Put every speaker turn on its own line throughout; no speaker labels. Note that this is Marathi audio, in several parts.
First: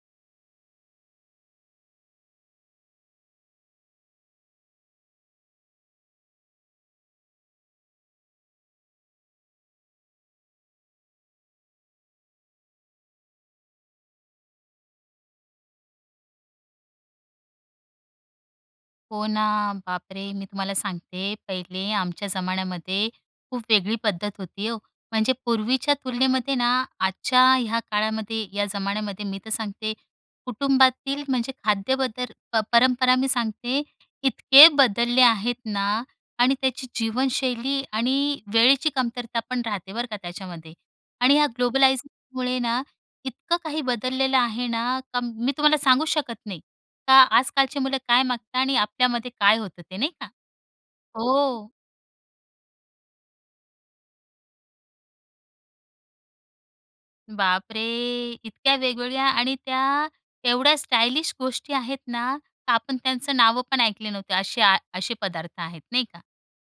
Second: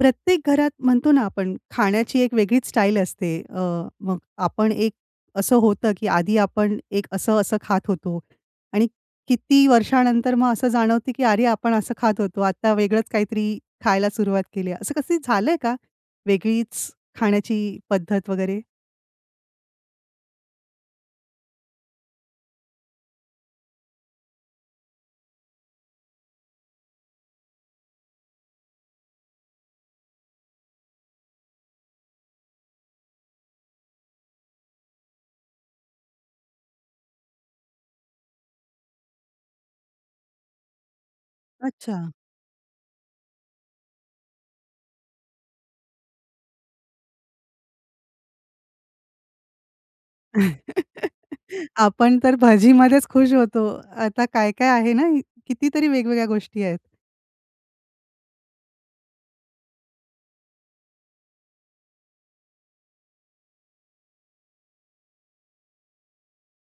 प्रत्येक घरात म्हणतो ना आपण खाण्याची एक वेगळीच स्टाईल असते. अ, मग आपण एक असं होतं, की आधी आपण एक असं-असं खात होतो. आणि किती वर्षानंतर मग असं जाणवतं, की "अरे आपण असं खात होतो, आता वेगळंच काहीतरी खायला सुरुवात केली आहे." असं कसं झालंय का, वेगळीच खाण्याची पद्धत वगैरे?
हो ना, बापरे! मी तुम्हाला सांगते, पहिले आमच्या जमान्यामध्ये खूप वेगळी पद्धत होती हो. म्हणजे पूर्वीच्या तुलनेमध्ये ना, आजच्या ह्या काळामध्ये, या जमान्यामध्ये, मी तर सांगते कुटुंबातील म्हणजे खाद्य बदल प परंपरा मी सांगते इतके बदलले आहेत ना. आणि त्याची जीवनशैली आणि वेळेची कमतरता पण राहते बरं का त्याच्यामध्ये आणि या
अच्छा.
ग्लोबलायीजमुळे ना इतकं काही बदललेलं आहे ना, का मी तुम्हाला सांगू शकत नाही. का आजकालची मुलं काय मागतात आणि आपल्यामध्ये काय होतं ते नाही का? हो.
आपण तर भजीमध्येच खुश होतो. आता काय काय आहे ना, कितीतरी वेगवेगळ्या गोष्टी आहेत.
बापरे! इतक्या वेगवेगळ्या आणि त्या एवढ्या स्टायलिश गोष्टी आहेत ना, तर आपण त्यांचं नावं पण ऐकली नव्हती असे असे पदार्थ आहेत. नाही का.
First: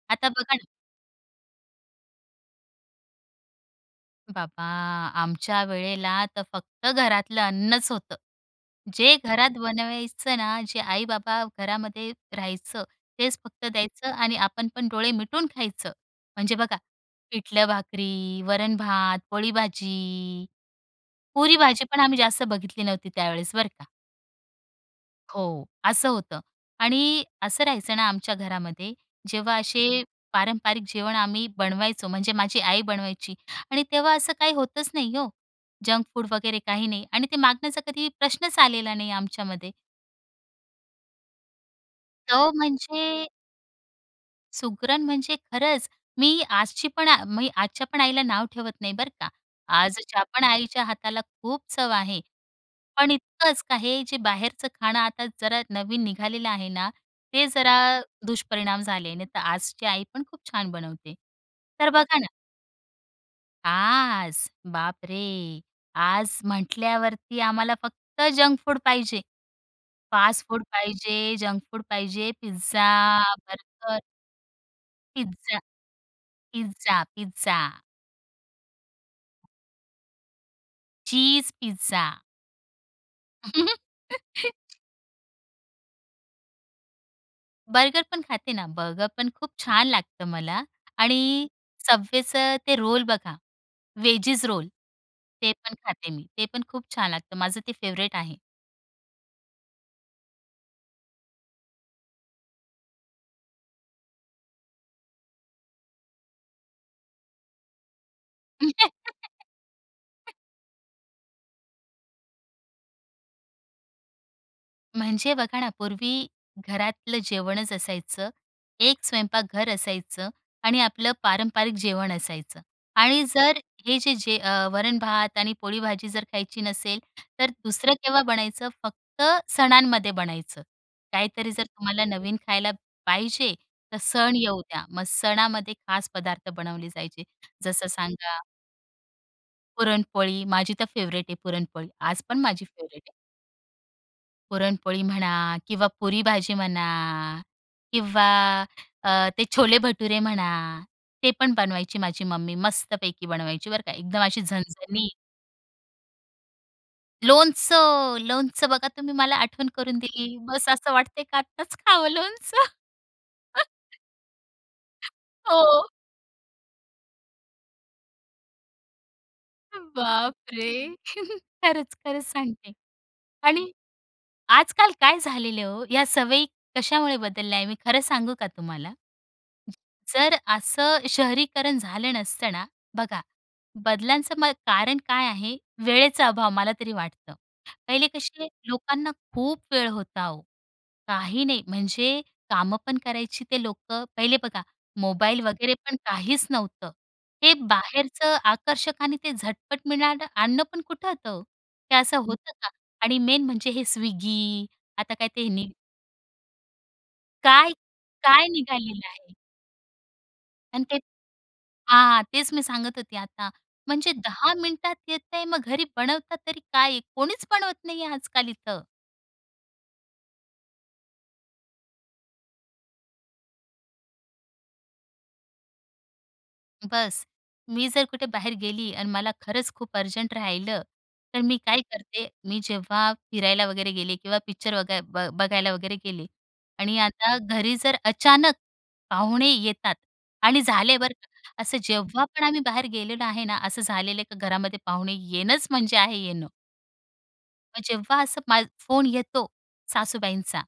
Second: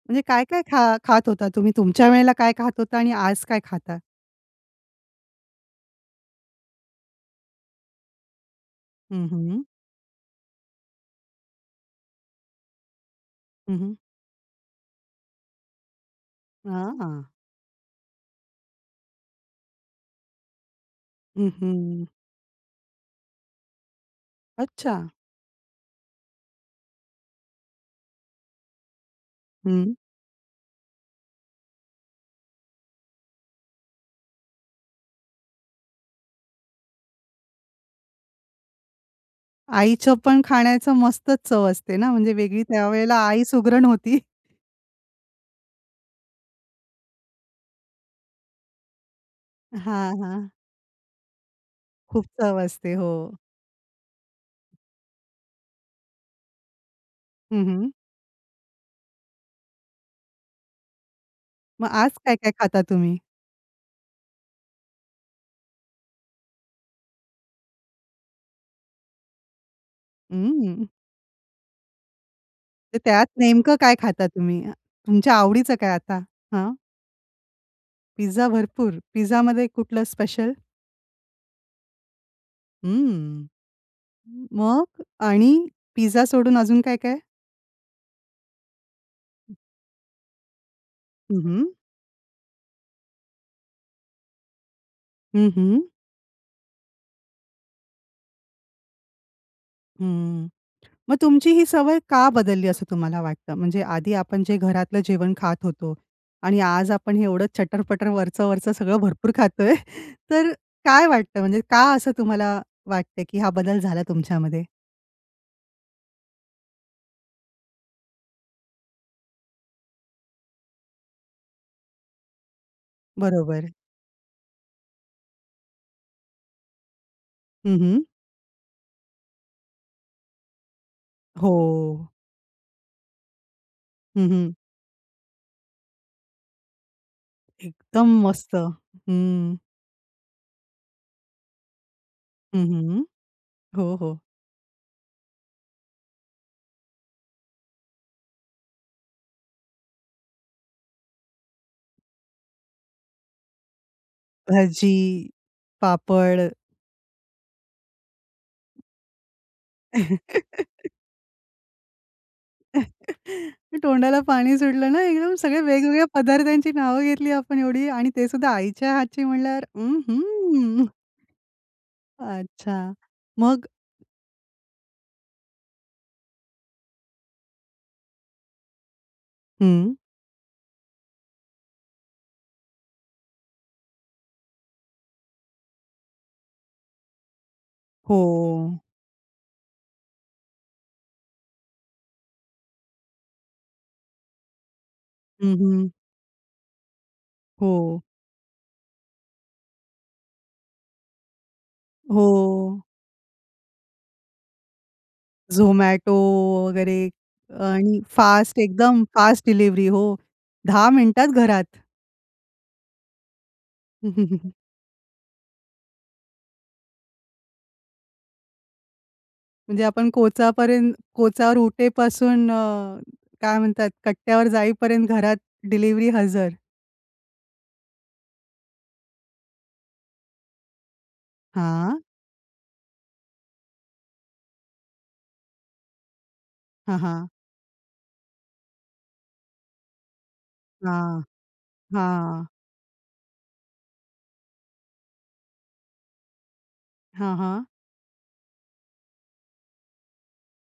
म्हणजे
आता बघा
काय-काय
ना
खा खात होता तुम्ही तुमच्या वेळेला काय खात होता आणि आज काय खाता?
बाबा, आमच्या वेळेला तर फक्त घरातलं अन्नच होतं. जे
हं,
घरात
हं.
बनवायचं ना, जे आई-बाबा घरामध्ये राहायचं तेच फक्त
हं, हं.
द्यायचं आणि आपण पण डोळे मिटून खायचं. म्हणजे बघा
हां, हां.
पिठलं-भाकरी, वरण-भात, पोळी-भाजी.
हं,
पुरी-भाजी पण
हं.
आम्ही जास्त बघितली नव्हती त्यावेळेस बरं का.
अच्छा.
हो. असं होतं आणि असं राहायचं ना आमच्या घरामध्ये, जेव्हा
हं.
असे पारंपारिक जेवण आम्ही बनवायचो म्हणजे माझी आई बनवायची आणि तेव्हा असं काही होतंच नाही हो. जंक फूड वगैरे काही नाही आणि ते मागण्याचा कधी प्रश्नच आलेला नाही आमच्यामध्ये.
आईचंपण खाण्याचं मस्तच चव असते ना, म्हणजे
तो
वेगळी त्यावेळेला
म्हणजे
आई सुगरण होती.
सुगरण म्हणजे खरंच, मी आजची पण मी आजच्या पण आईला नाव ठेवत नाही बरं का,
हां,
आजच्या पण
हां.
आईच्या हाताला खूप चव आहे
खूप चव असते
पण
हो.
इतकंच आहे, जे बाहेरचं खाणं आता जरा नवीन निघालेलं आहे ना, ते
हं,
जरा
हं.
दुष्परिणाम झाले. नाही तर आजची आईपण खूप छान बनवते.
मग
तर
आज
बघा ना
काय काय खाता तुम्ही?
आज, बाप रे! आज म्हटल्यावरती आम्हाला फक्त जंक फूड पाहिजे. फास्ट फूड
उम्म.
पाहिजे जंक फूड पाहिजे,
तर
पिझ्झा,
त्यात नेमकं काय
बर्गर.
खाता तुम्ही, तुमच्या
पिझ्झा.
आवडीचं काय आता? हं?
Pizza, pizza.
पिझ्झा भरपूर. पिझ्झामध्ये कुठला स्पेशल?
Cheese pizza.
उम्म, मग आणि पिझ्झा सोडून अजून काय काय?
बर्गरपण खाते ना. बर्गरपण खूप छान लागतं मला
हं,
आणि
हं.
Subwayचं ते रोल बघा, वेजीज रोल
हं,
ते पण
हं.
खाते मी. ते पण खूप छान लागतं माझं ते फेव्हरेट आहे.
हं, मग तुमची ही सवय का बदलली असं तुम्हाला वाटतं? म्हणजे आधी आपण जे घरातलं जेवण खात होतो आणि आज आपण हे एवढं चटर-पटर वरचं-वरचं सगळं भरपूर खातोय, तर काय वाटतं म्हणजे का असं तुम्हाला वाटतंय की हा बदल झाला तुमच्यामध्ये?
म्हणजे बघा ना पूर्वी घरातलं जेवणच असायचं. एक स्वयंपाक घर असायचं आणि आपलं पारंपरिक जेवण असायचं. आणि जर
बरोबर.
हे जे जे अ, वरण-भात आणि पोळी-भाजी जर खायची नसेल, तर
हं,
दुसरं
हं.
केव्हा बनायचं? फक्त सणांमध्ये बनायचं. काहीतरी जर तुम्हाला
हो.
नवीन खायला पाहिजे तर
हं,
सण
हं.
येऊ द्या. मग सणामध्ये खास पदार्थ बनवले जायचे. जसं
एकदम
सांगा
मस्त. हम्म.
पुरणपोळी, माझी तर फेव्हरेट आहे पुरणपोळी. आज पण
हं,
माझी
हं,
फेव्हरेट
हं,
आहे.
हो, हो.
पुरणपोळी म्हणा किंवा पुरी-भाजी म्हणा किंवा अ ते छोले-भटुरे म्हणा ते पण बनवायची माझी मम्मी, मस्तपैकी बनवायची बरं का, एकदम अशी झणझणीत.
भजी, पापड.
लोणचं, लोणचं बघा तुम्ही मला आठवण करून दिली, बस असं वाटतंय की आत्ताच खावं लोणचं.
तोंडाला पाणी सुटलं ना, एकदम सगळ्या
हो.
वेगवेगळ्या पदार्थांची नावं घेतली आपण एवढी आणि ते सुद्धा आईच्या हातची म्हणल्यावर,
बाप
अहं
रे! खरंच-खरंच सांगते.
अच्छा, मग?
आणि आजकाल काय झालं आहे. या सवयी कशामुळे बदलल्या आहे? मी खरं सांगू का तुम्हाला?
हं.
जर असं शहरीकरण झालं नसतंना, बघा बदलांचं म कारण काय आहे? वेळेचा अभाव, मला तरी वाटतं. पहिले कशे
हो.
लोकांना खूप वेळ होता ओ, काही नाही म्हणजे काम पण करायची ते लोकं. पहिले बघा मोबाईल
हं,
वगैरे
हं.
पण काहीच नव्हतं. हे
हो.
बाहेरचं आकर्षक आणि ते झटपट मिळणारं अन्न पण कुठं होतं? ते असं होतं का?
हो.
आणि मेन म्हणजे हे स्विगी आता काय ते नि
झोमॅटो वगैरे आणि
काय-काय
फास्ट एकदम,
निघालेलं आहे.
फास्ट डिलिवरी हो,
आणि
10
ते
मिनिटात घरात.
हां. तेच मी सांगत होते आता,
हं,
म्हणजे
हं, हं, हं.
10 मिनिटात येतंय मग घरी बनवतात तरी काय? कोणीच बनवत नाहीये आजकाल इथं.
म्हणजे आपण कोचापर्यंत कोचावर उठेपासून अ, काय म्हणतात कट्ट्यावर जाईपर्यंत घरात डिलिव्हरी हजर.
बस, मी जर कुठे बाहेर गेली आणि मला खरंच खूप अर्जंट राहिलं, तर मी काय
हां.
करते, मी जेव्हा फिरायला वगैरे गेले किंवा पिक्चर वगै ब बघायला वगैरे गेले
हां,
आणि
हां.
आता घरी जर अचानक पाहुणे येतात आणि झाले बरं
हां,
का, असं जेव्हा पण
हां.
आम्ही बाहेर गेलेलो आहे ना, असं झालेलं का घरामध्ये पाहुणे येणंच म्हणजे आहे येणं.
हां, हां.
मग जेव्हा असं मा फोन येतो सासूबाईंचा,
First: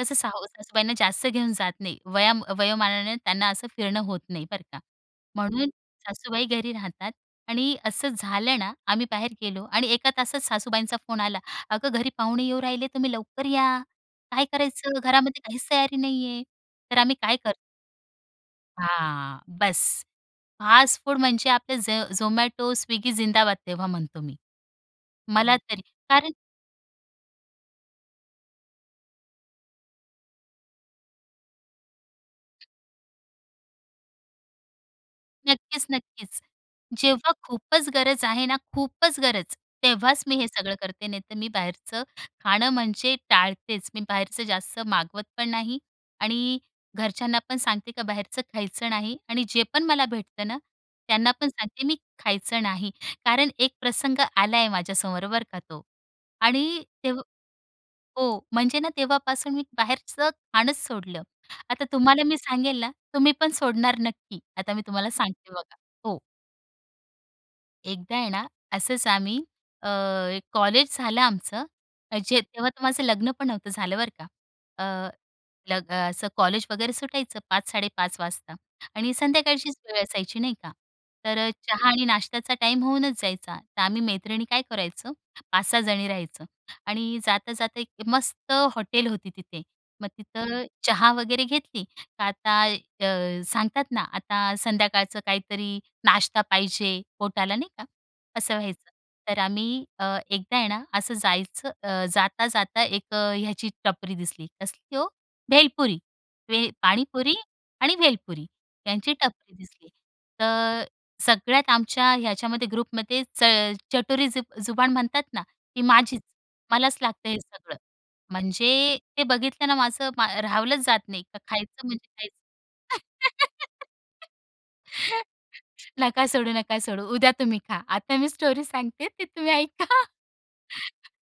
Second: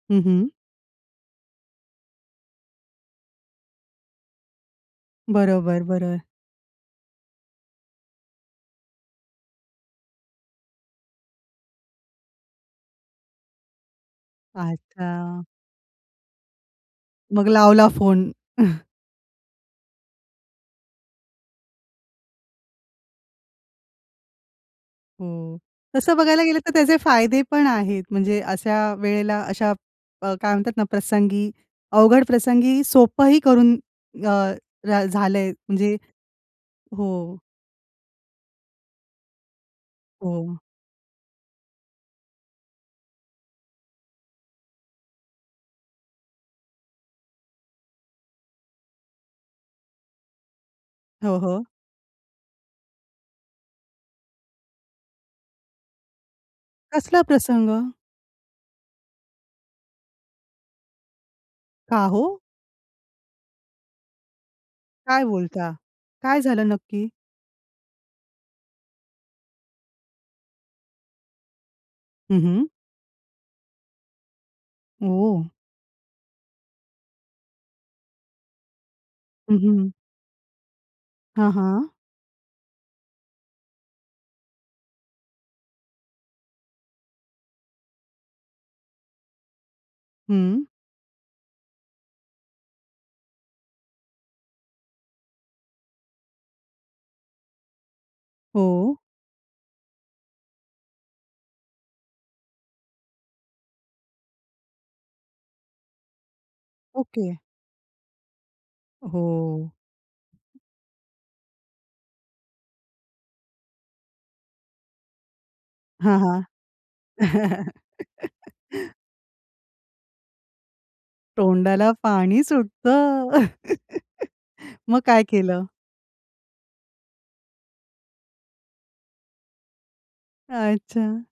तसं
हं,
सा
हं.
सासूबाईंना जास्त घेऊन जात नाही, वया वयोमानाने त्यांना असं फिरणं होत नाही बरं का. म्हणून
बरोबर, बरोबर.
सासूबाई घरी राहतात आणि असं झालं ना, आम्ही बाहेर गेलो आणि 1 तासात सासूबाईंचा फोन आला, "अगं घरी पाहुणे येऊ राहिले तुम्ही लवकर या, काय करायचं? घरामध्ये
अच्छा.
काहीच तयारी नाही आहे." तर आम्ही काय
मग
करतो.
लावला फोन.
हां, बस फास्ट फूड म्हणजे आपले झ झोमॅटो, स्विगी जिंदाबाद तेव्हा म्हणतो मी. मला
हो,
तरी
तसं
कारण,
बघायला गेलं तर त्याचे फायदे पण आहेत. म्हणजे अशा वेळेला अशा अ, काय म्हणतात ना प्रसंगी, अवघड प्रसंगी सोपंही करून अ, र झालंय म्हणजे
नक्कीच-नक्कीच. जेव्हा
हो.
खूपच गरज आहे ना, खूपच गरज, तेव्हाच मी हे
हो.
सगळं करते, नाही तर मी बाहेरचं खाणं म्हणजे टाळतेच. मी बाहेरचं जास्त मागवत पण नाही आणि घरच्यांना पण सांगते, का बाहेरचं खायचं नाही आणि जे पण मला भेटतं ना, त्यांना
हो,
पण
हो.
सांगते मी खायचं नाही. कारण एक प्रसंग आलाय माझ्यासमोर बरं का तो, आणि तेव्ह
कसला प्रसंग?
हो, म्हणजे ना, तेव्हापासून मी बाहेरचं खाणचं सोडलं. आता
का
तुम्हाला मी
हो?
सांगेल ना, तुम्ही पण सोडणार नक्की. आता मी तुम्हाला
काय
सांगते
बोलता?
बघा हो.
काय झालं नक्की?
एकदा आहे ना, असंच आम्ही अ, एक कॉलेज झालं आमचं. म्हणजे
हं, हं.
तेव्हा तर माझं लग्नपण नव्हतं झालं, बरं का. अ,
ओ!
लग असं कॉलेज वगैरे सुटायचं 5 5.30 वाजता आणि
हं, हं,
संध्याकाळचीच
हं.
वेळ असायची नाही का? तर अ,
हां,
चहा
हां.
आणि नाश्त्याचा टाईम होऊनच जायचा, तर आम्ही मैत्रिणी काय करायचो? ५ -६ जणी राहायचं आणि जाता-जाता १ मस्त हॉटेल होती तिथे. मग तिथं
हं.
चहा वगैरे घेतली. तर आता अ, सांगतात ना, आता संध्याकाळचं काहीतरी नाश्ता पाहिजे. पोटाला नाही का? असं व्हायचं.
हो.
तर आम्ही अ, एकदा आहे ना असं जायचं अ, जाता-जाता १ ह्याची टपरी दिसली. कसली हो? भेलपुरी भेल
ओके.
पाणीपुरी आणि भेलपुरी यांची
हो.
टपरी दिसली. तर अ, सगळ्यात आमच्या ह्याच्यामध्ये ग्रुपमध्येच अ, चटोरी जु जुबान म्हणतात ना, ती
हां,
माझीच. मलाच
हां.
लागतं हे सगळं. म्हणजे ते बघितल ना माझं मा राहावलंच जात नाही तर खायचं
तोंडाला
म्हणजे खायचं.
पाणी सुटतं. मग काय केलं?
नका सोडू, नका सोडू, उद्या तुम्ही खा. आता मी स्टोरी सांगते ते ती तुम्ही ऐका.
अच्छा.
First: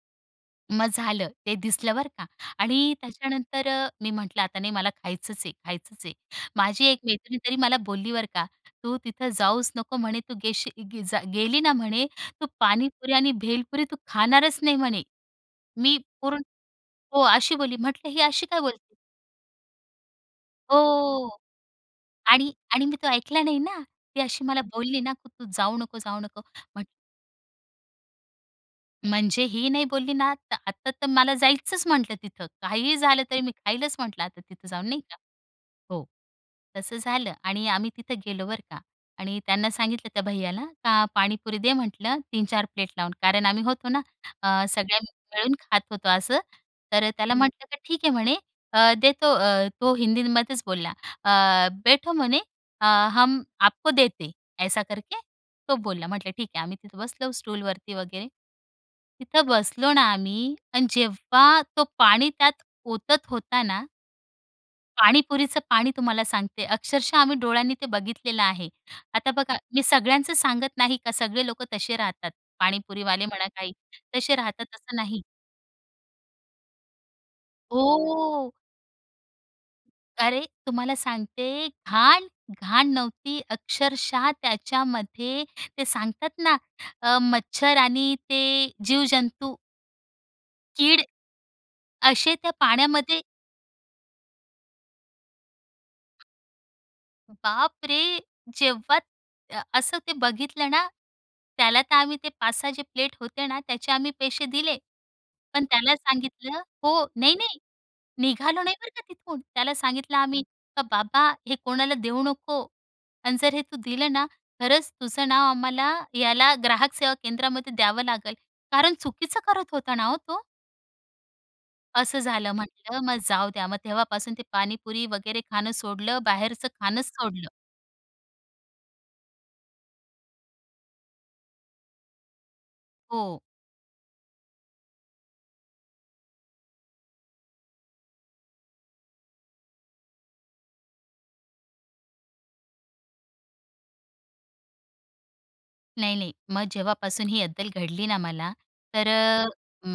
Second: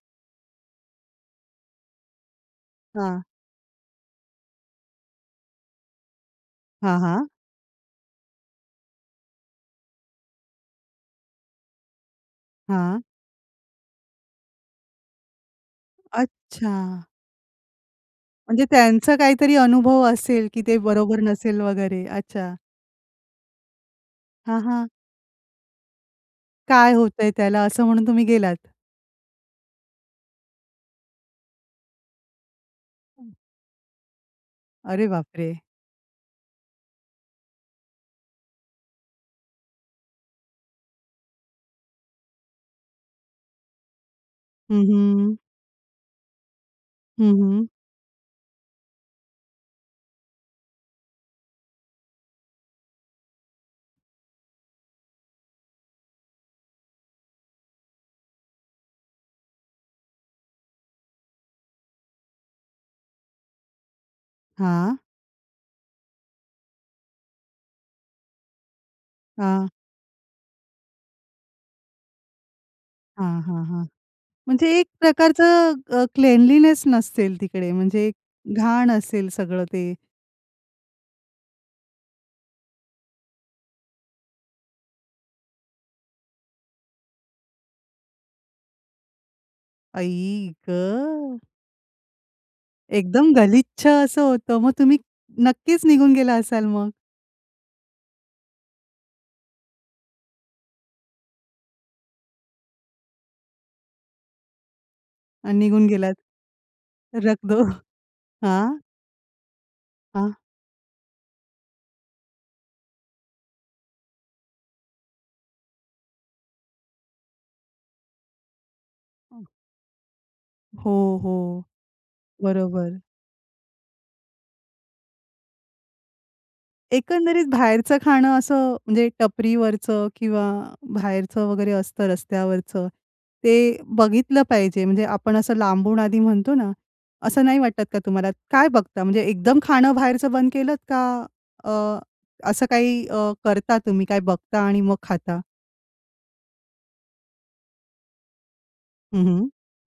मग झालं, ते दिसलं बरं का आणि
हां.
त्याच्यानंतर अ, मी म्हटलं आता नाही मला खायचंच आहे, खायचंच आहे. माझी
हां,
१
हां.
मैत्रीण तरी मला बोलली बरं का, "तू तिथं जाऊच नको म्हणे तू गेलीच गी जा गेली ना म्हणे तू
हां.
पाणीपुरी आणि" भेलपुरी "तू खाणारच नाही म्हणे." मी पूर्ण
अच्छा.
हो, अशी बोलली. म्हटलं ही अशी काय
म्हणजे
बोलली?
त्यांचा काहीतरी अनुभव असेल की ते बरोबर
हो
नसेल वगैरे,
आणि
अच्छा.
आणि मी तो ऐकला नाही ना, ती अशी
हां,
मला
हां.
बोलली ना की तू जाऊ नको, जाऊ नको. म्हण
काय होतंय त्याला, असं म्हणून तुम्ही गेलात?
म्हणजे ही नाही बोलली ना, तर आता तर मला जायचंच म्हटलं तिथं काहीही झालं तरी मी खाईलच म्हटलं आता तिथं जाऊन नाही
अरे
का.
बापरे!
हो, तसं झालं आणि आम्ही तिथं गेलो बरं का आणि त्यांना सांगितलं त्या भैय्याला, का पाणीपुरी दे म्हटलं, 3-4 प्लेट लावून कारण आम्ही होतो ना, अ,
हं,
सगळे
हं.
मिळून खात होतो असं. तर
हं,
त्याला म्हटलं
हं.
की ठीक आहे म्हणे देतो, अ, तो हिंदीमध्येच बोलला अ, "बैठो" म्हणे अ, "हम आपको देते, ऐसा करके." तो बोलला, म्हटलं ठीक आहे. आम्ही तिथं बसलो स्टूलवरती वगैरे. तिथं बसलो ना आम्ही, आणि जेव्हा तो पाणी त्यात ओतत होता ना
हां.
पाणीपुरीचं पाणी तुम्हाला सांगते, अक्षरशः आम्ही डोळ्यांनी ते बघितलेलं आहे. आता बघा
हां.
मी सगळ्यांचं सांगत नाही का, सगळे लोक तसे राहतात, पाणीपुरीवाले
हां,
म्हणा,
हां,
काही
हां,
तसे
म्हणजे
राहतात
एक
असं नाही.
प्रकारचं अ, क्लेनलिनेस नसेल तिकडे, म्हणजे
हो.
घाण असेल सगळं ते.
अरे! तुम्हाला सांगते घाण? घाण नव्हती अक्षरशः त्याच्यामध्ये ते सांगतात ना अ, मच्छर आणि ते जीव-जंतू.
आई
कीड,
ग.
असे त्या पाण्यामध्ये
एकदम गलिच्छ असं होतं. मग तुम्ही नक्कीच निघून गेला असाल मग?
बाप रे! जेव्हा अ, असं ते बघितलं ना, त्याला तर आम्ही ते ५ -६ जे प्लेट होते ना त्याचे आम्ही पैसे दिले.
आणि
पण
निघून
त्याला
गेलात.
सांगितलं हो,
रख
नाही-नाही
दो.
निघालो नाही
हां.
बरं का तिथून. त्याला सांगितलं
हां.
आम्ही, "का बाबा, हे कोणाला देऊ नको आणि जर हे तू दिलं ना, खरंच तुझं नाव आम्हाला याला ग्राहक सेवा केंद्रामध्ये द्यावं लागल." कारण चुकीचं करत होता ना हो तो?
हो, हो,
असं झालं म्हटलं
बरोबर.
मग जाऊ द्या. मग तेव्हापासून ते पाणीपुरी वगैरे खाणं सोडलं, बाहेरचं खाणंच
एकंदरीत
सोडलं.
बाहेरचं खाणं असं म्हणजे टपरीवरचं किंवा बाहेरचं वगैरे असतं रस्त्यावरचं.
हो.
ते बघितलं पाहिजे म्हणजे आपण असं लांबून आधी म्हणतो ना, असं नाही वाटत का तुम्हाला काय बघता? म्हणजे एकदम खाणं बाहेरचं बंद केलंत? का अ, असं काही अ, करता तुम्ही, काय बघता आणि मग खाता?
नाही-नाही, मग जेव्हापासून ही अद्दल घडली ना मला, तर
हं, हं.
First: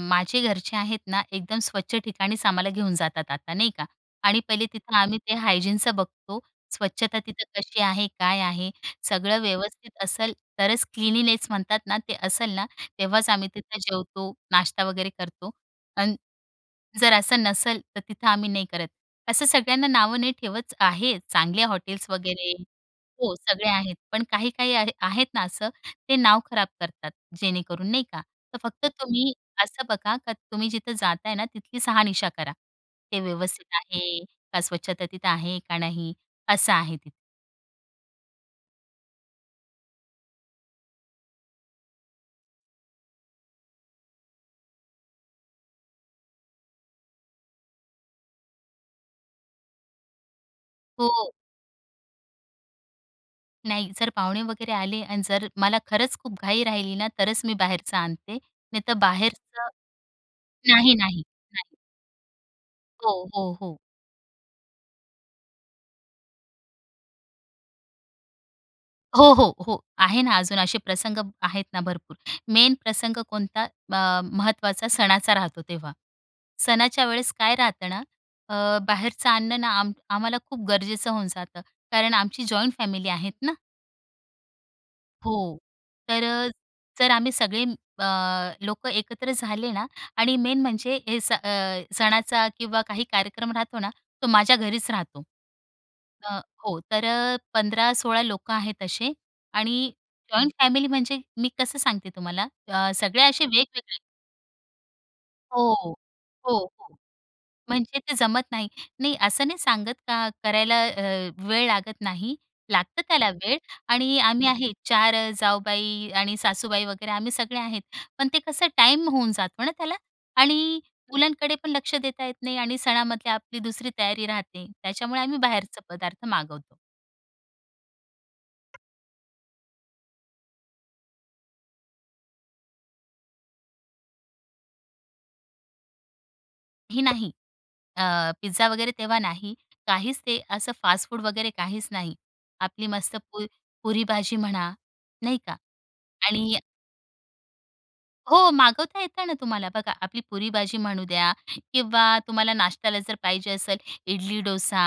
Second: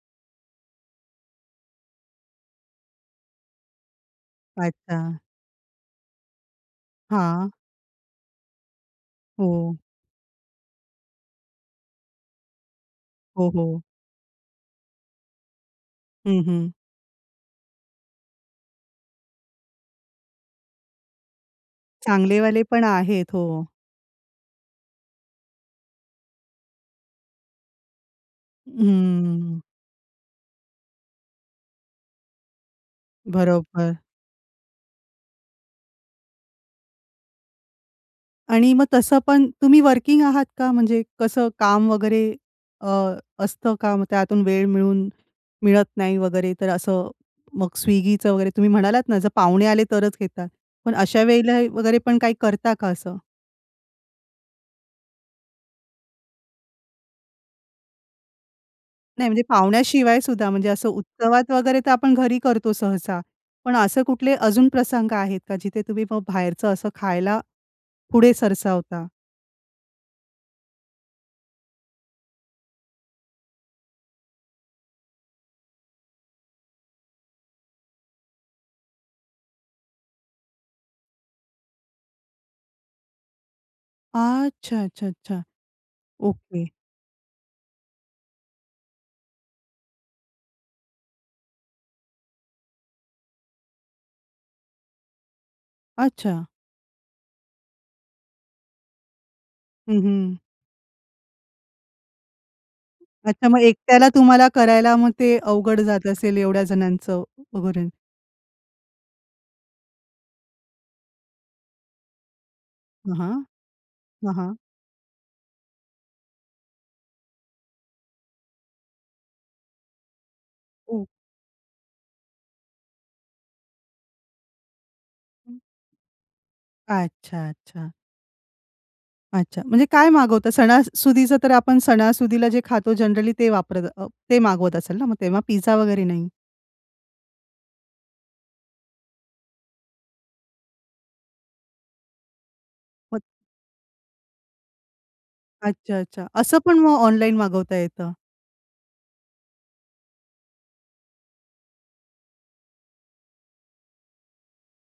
माझे घरचे आहेत ना एकदम स्वच्छ ठिकाणीच आम्हाला घेऊन जातात आता, नाही का? आणि पहिले तिथं
अच्छा.
आम्ही ते हायजीनचं बघतो, स्वच्छता तिथं
हां.
कशी आहे? काय आहे? सगळं
हो.
व्यवस्थित असेल तरच क्लीन्लीनेस म्हणतात ना ते असेल ना, तेव्हाच आम्ही
हो,
तिथं
हो.
जेवतो, नाश्ता वगैरे करतो अन्
हं, हं.
जर असं नसेल तर तिथं आम्ही नाही करत. असं सगळ्यांना नावं नाही ठेवत, आहे चांगल्या हॉटेल्स वगैरे
चांगलेवाले पण आहेत.
हो,
हो.
सगळे आहेत. पण काही-काही आहे आहेत ना असं, ते नाव खराब करतात, जेणेकरून नाही का? तर फक्त तुम्ही
हं.
असं बघा का तुम्ही जिथं जाताय ना तिथली साहनिशा करा. ते व्यवस्थित
बरोबर.
आहे, का स्वच्छता तिथं आहे का नाही? असं आहे तिथं.
आणि मग तसं पण, तुम्ही वर्किंग आहात का? म्हणजे कसं काम वगैरे अ, असतं का? मग त्यातून वेळ मिळून मिळत नाही वगैरे, तर असं. मग Swiggyचं वगैरे तुम्ही म्हणालात ना, जर पाहुणे आले, तरच घेतात. पण
हो.
अशावेळेला वगैरे पण काही करता का असं?
नाही, जर पाहुणे वगैरे आले आणि जर मला खरंच खूप घाई राहिली ना, तरच मी बाहेरचं आणते. नाहीतर
नाही, म्हणजे
बाहेरचं
पाहुण्याशिवाय सुद्धा, म्हणजे असं
नाही, नाही,
उत्सवात
नाही.
वगैरे तर आपण घरी करतो
हो,
सहसा.
हो,
पण
हो.
असं कुठले अजून प्रसंग आहेत का, जिथे तुम्ही मग बाहेरचं असं खायला पुढे सरसावता?
हो, हो, हो. आहे ना, अजून असे प्रसंग आहेत ना भरपूर, मेन प्रसंग कोणता, ब महत्त्वाचा सणाचा राहतो तेव्हा. सणाच्या वेळेस काय राहतं ना, अ, बाहेरचं अन्न ना, आम आम्हाला खूप गरजेचं होऊन जातं, कारण आमची जॉइंट फॅमिली आहेत ना.
अच्छा, अच्छा, अच्छा.
हो, तर,
ओके.
तर आम्ही सगळे अ, लोकं एकत्र झाले ना आणि मेन म्हणजे हे सण अ, सणाचा किंवा काही कार्यक्रम राहतो ना, तो माझ्या घरीच राहतो. अ,
अच्छा.
हो. तर 15-16 लोकं आहेत असे आणि
हं, हं.
जॉइंट फॅमिली, म्हणजे मी कसं सांगते तुम्हाला, अ, सगळे असे
अच्छा, मग
वेगवेगळे.
एकट्याला तुम्हाला करायला, मग ते अवघड
हो.
जात असेल,
हो,
एवढ्या
हो.
जणांचं वगैरे?
म्हणजे ते जमत नाही. नाही असं नाही सांगत का करायला अ, वेळ लागत नाही, लागतं
हां,
त्याला
हां.
वेळ आणि
हां,
आम्ही
हां.
आहे, 4 जाऊबाई आणि सासूबाई वगैरे आम्ही सगळे आहेत. पण ते कसं टाईम होऊन जातो ना त्याला? आणि
ओह.
मुलांकडे पण लक्ष देता येत नाही आणि सणामधले आपली दुसरी तयारी राहते, त्याच्यामुळे आम्ही
हं.
बाहेरचे पदार्थ मागवतो.
अच्छा, अच्छा. अच्छा, म्हणजे काय मागवता सणासुदीचं, तर आपण सणासुदीला जे खातो, जनरली ते वापरत अ, ते मागवत असेल ना? मग तेव्हा पिझ्झा वगैरे नाही.
नाही, नाही. अ, पिझ्झा वगैरे तेव्हा नाही. काहीच ते असं फास्ट फूड वगैरे काहीच नाही. आपली मस्त
मग
पुर पुरीभाजी म्हणा, नाही का?
अच्छा, अच्छा. असं
आणि
पण मग ऑनलाईन मागवता येतं?
हो मागवता येतं ना तुम्हाला. बघा, आपली पुरीभाजी म्हणू द्या किंवा तुम्हाला नाश्त्याला जर पाहिजे असेल, इडली-डोसा,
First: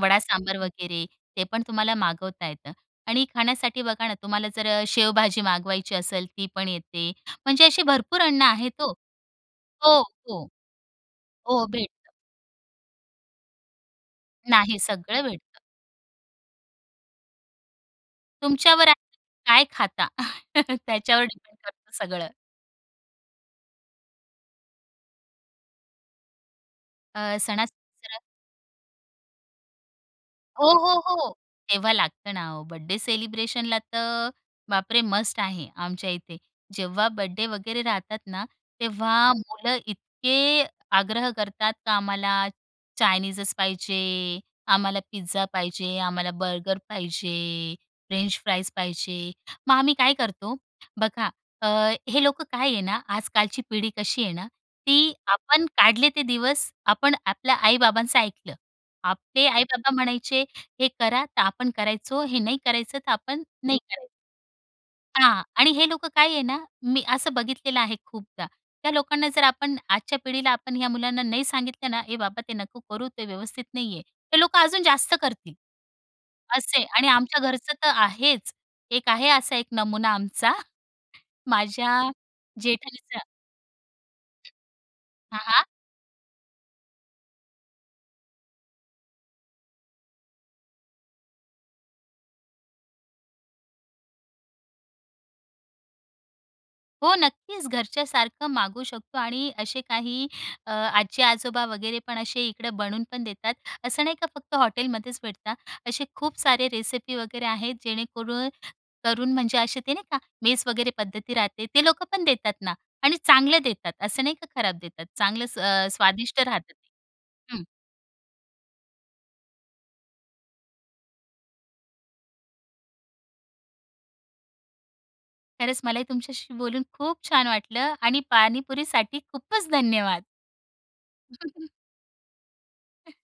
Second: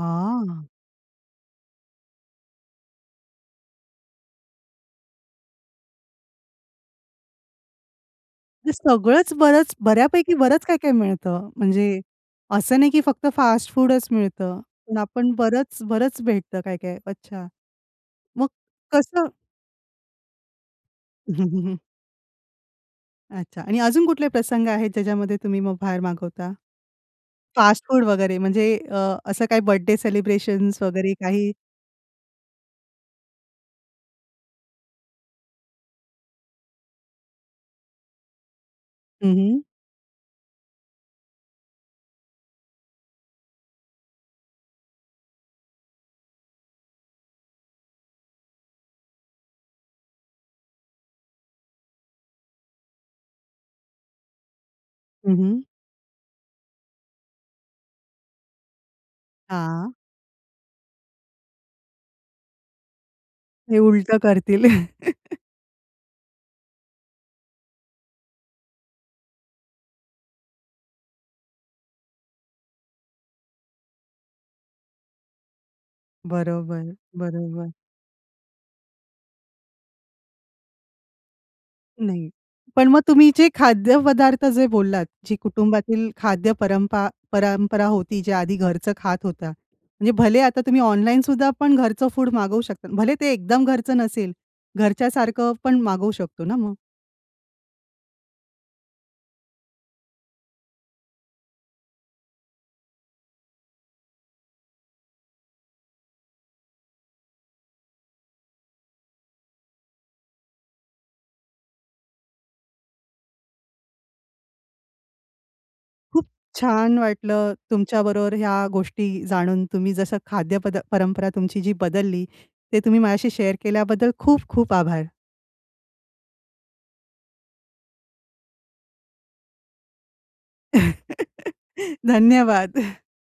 वडा-सांबर वगैरे, ते पण तुम्हाला मागवता येतं आणि खाण्यासाठी बघा ना, तुम्हाला जर अ, शेवभाजी मागवायची असेल, ती पण येते. म्हणजे अशी भरपूर अन्न
ते
आहेत हो.
सगळंच बरंच,
हो,
बर्‍यापैकी
हो.
बरंच काय-काय मिळतं,
हो,
म्हणजे
भेटतं.
असं नाही की फक्त फास्ट फूडच मिळतं.
नाही,
पण
सगळं
आपण
भेटतं.
बरंच, बरंच भेटतं, काय-काय. अच्छा. मग
तुमच्यावर आहे
कसं
काय खाता, त्याच्यावर डिपेंड करतं सगळं.
अच्छा आणि अजून कुठले प्रसंग आहेत, ज्याच्यामध्ये तुम्ही मग बाहेर मागवता?
अ,
फास्ट फूड
सणासुदी जरा
वगैरे म्हणजे अ, असं काही बर्थडे
हो,
सेलिब्रेशन्स
हो,
वगैरे
हो.
काही?
तेव्हा लागतं ना ओ, बड्डे सेलिब्रेशनला तर बापरे! मस्ट आहे, आमच्या इथे. जेव्हा बड्डे वगैरे राहतात ना,
हं,
तेव्हा
हं.
मुलं इतके आग्रह करतात, का "आम्हाला चायनीजच पाहिजे, आम्हाला पिझ्झा पाहिजे, आम्हाला बर्गर पाहिजे, फ्रेंच फ्राईज पाहिजे." मग आम्ही काय करतो, बघा अ, हे लोकं काय आहे ना, आजकालची पिढी कशी आहे ना, ती
हं, हं.
आपण काढले ते दिवस, आपण आपल्या आई-बाबांचं ऐकलं. आपले आई-बाबा
हां.
म्हणायचे, "हे करा," तर आपण करायचो, "हे नाही करायचं," तर आपण नाही
हे
करायचं.
उलटं करतील.
हां आणि हे लोकं काय आहे ना, मी असं बघितलेलं आहे खूपदा. त्या लोकांना जर आपण आजच्या पिढीला आपण ह्या मुलांना नाही सांगितलं ना, "ए बाबा, ते नको करू, ते व्यवस्थित नाहीये," ते लोकं अजून जास्त करतील. असं आहे.
बरोबर,
आणि आमच्या
बरोबर.
घरचं तर आहेच. एक आहे असा एक नमुना आमचा, माझ्या
नाही. पण मग
जेठानीचा.
तुम्ही जे खाद्यपदार्थ जे बोललात, जी
हां, हां.
कुटुंबातील खाद्य परंपा परंपरा होती, जे आधी घरचं खात होता, म्हणजे भले आता तुम्ही ऑनलाईनसुद्धा पण घरचं फूड मागवू शकता. भले ते एकदम घरचं नसेल, घरच्यासारखं पण मागवू शकतो ना मग?
हो, नक्कीच. घरच्यासारखं मागवू शकतो आणि असे काही अ, आजी-आजोबा वगैरे पण असे इकडं बनवून पण देतात. असं नाही का फक्त हॉटेलमध्येच भेटतात. असे खूप सारे रेसिपी वगैरे आहेत, जेणेकरून करून म्हणजे असे ते नाही का मेस वगैरे पद्धती राहते. ते लोक पण देतात ना आणि चांगलं देतात, असं नाही का खराब देतात, चांगलच अ,
खूप
स्वादिष्ट राहतं ते.
छान वाटलं,
हं.
तुमच्याबरोबर ह्या गोष्टी जाणून. तुम्ही जसं खाद्य पद परंपरा तुमची जी बदलली, ते तुम्ही माझ्याशी शेअर केल्याबद्दल, खूप-खूप आभार.
खरंच मला ही तुमच्याशी बोलून खूप छान वाटलं. आणि पाणीपुरीसाठी खूपच धन्यवाद.
धन्यवाद.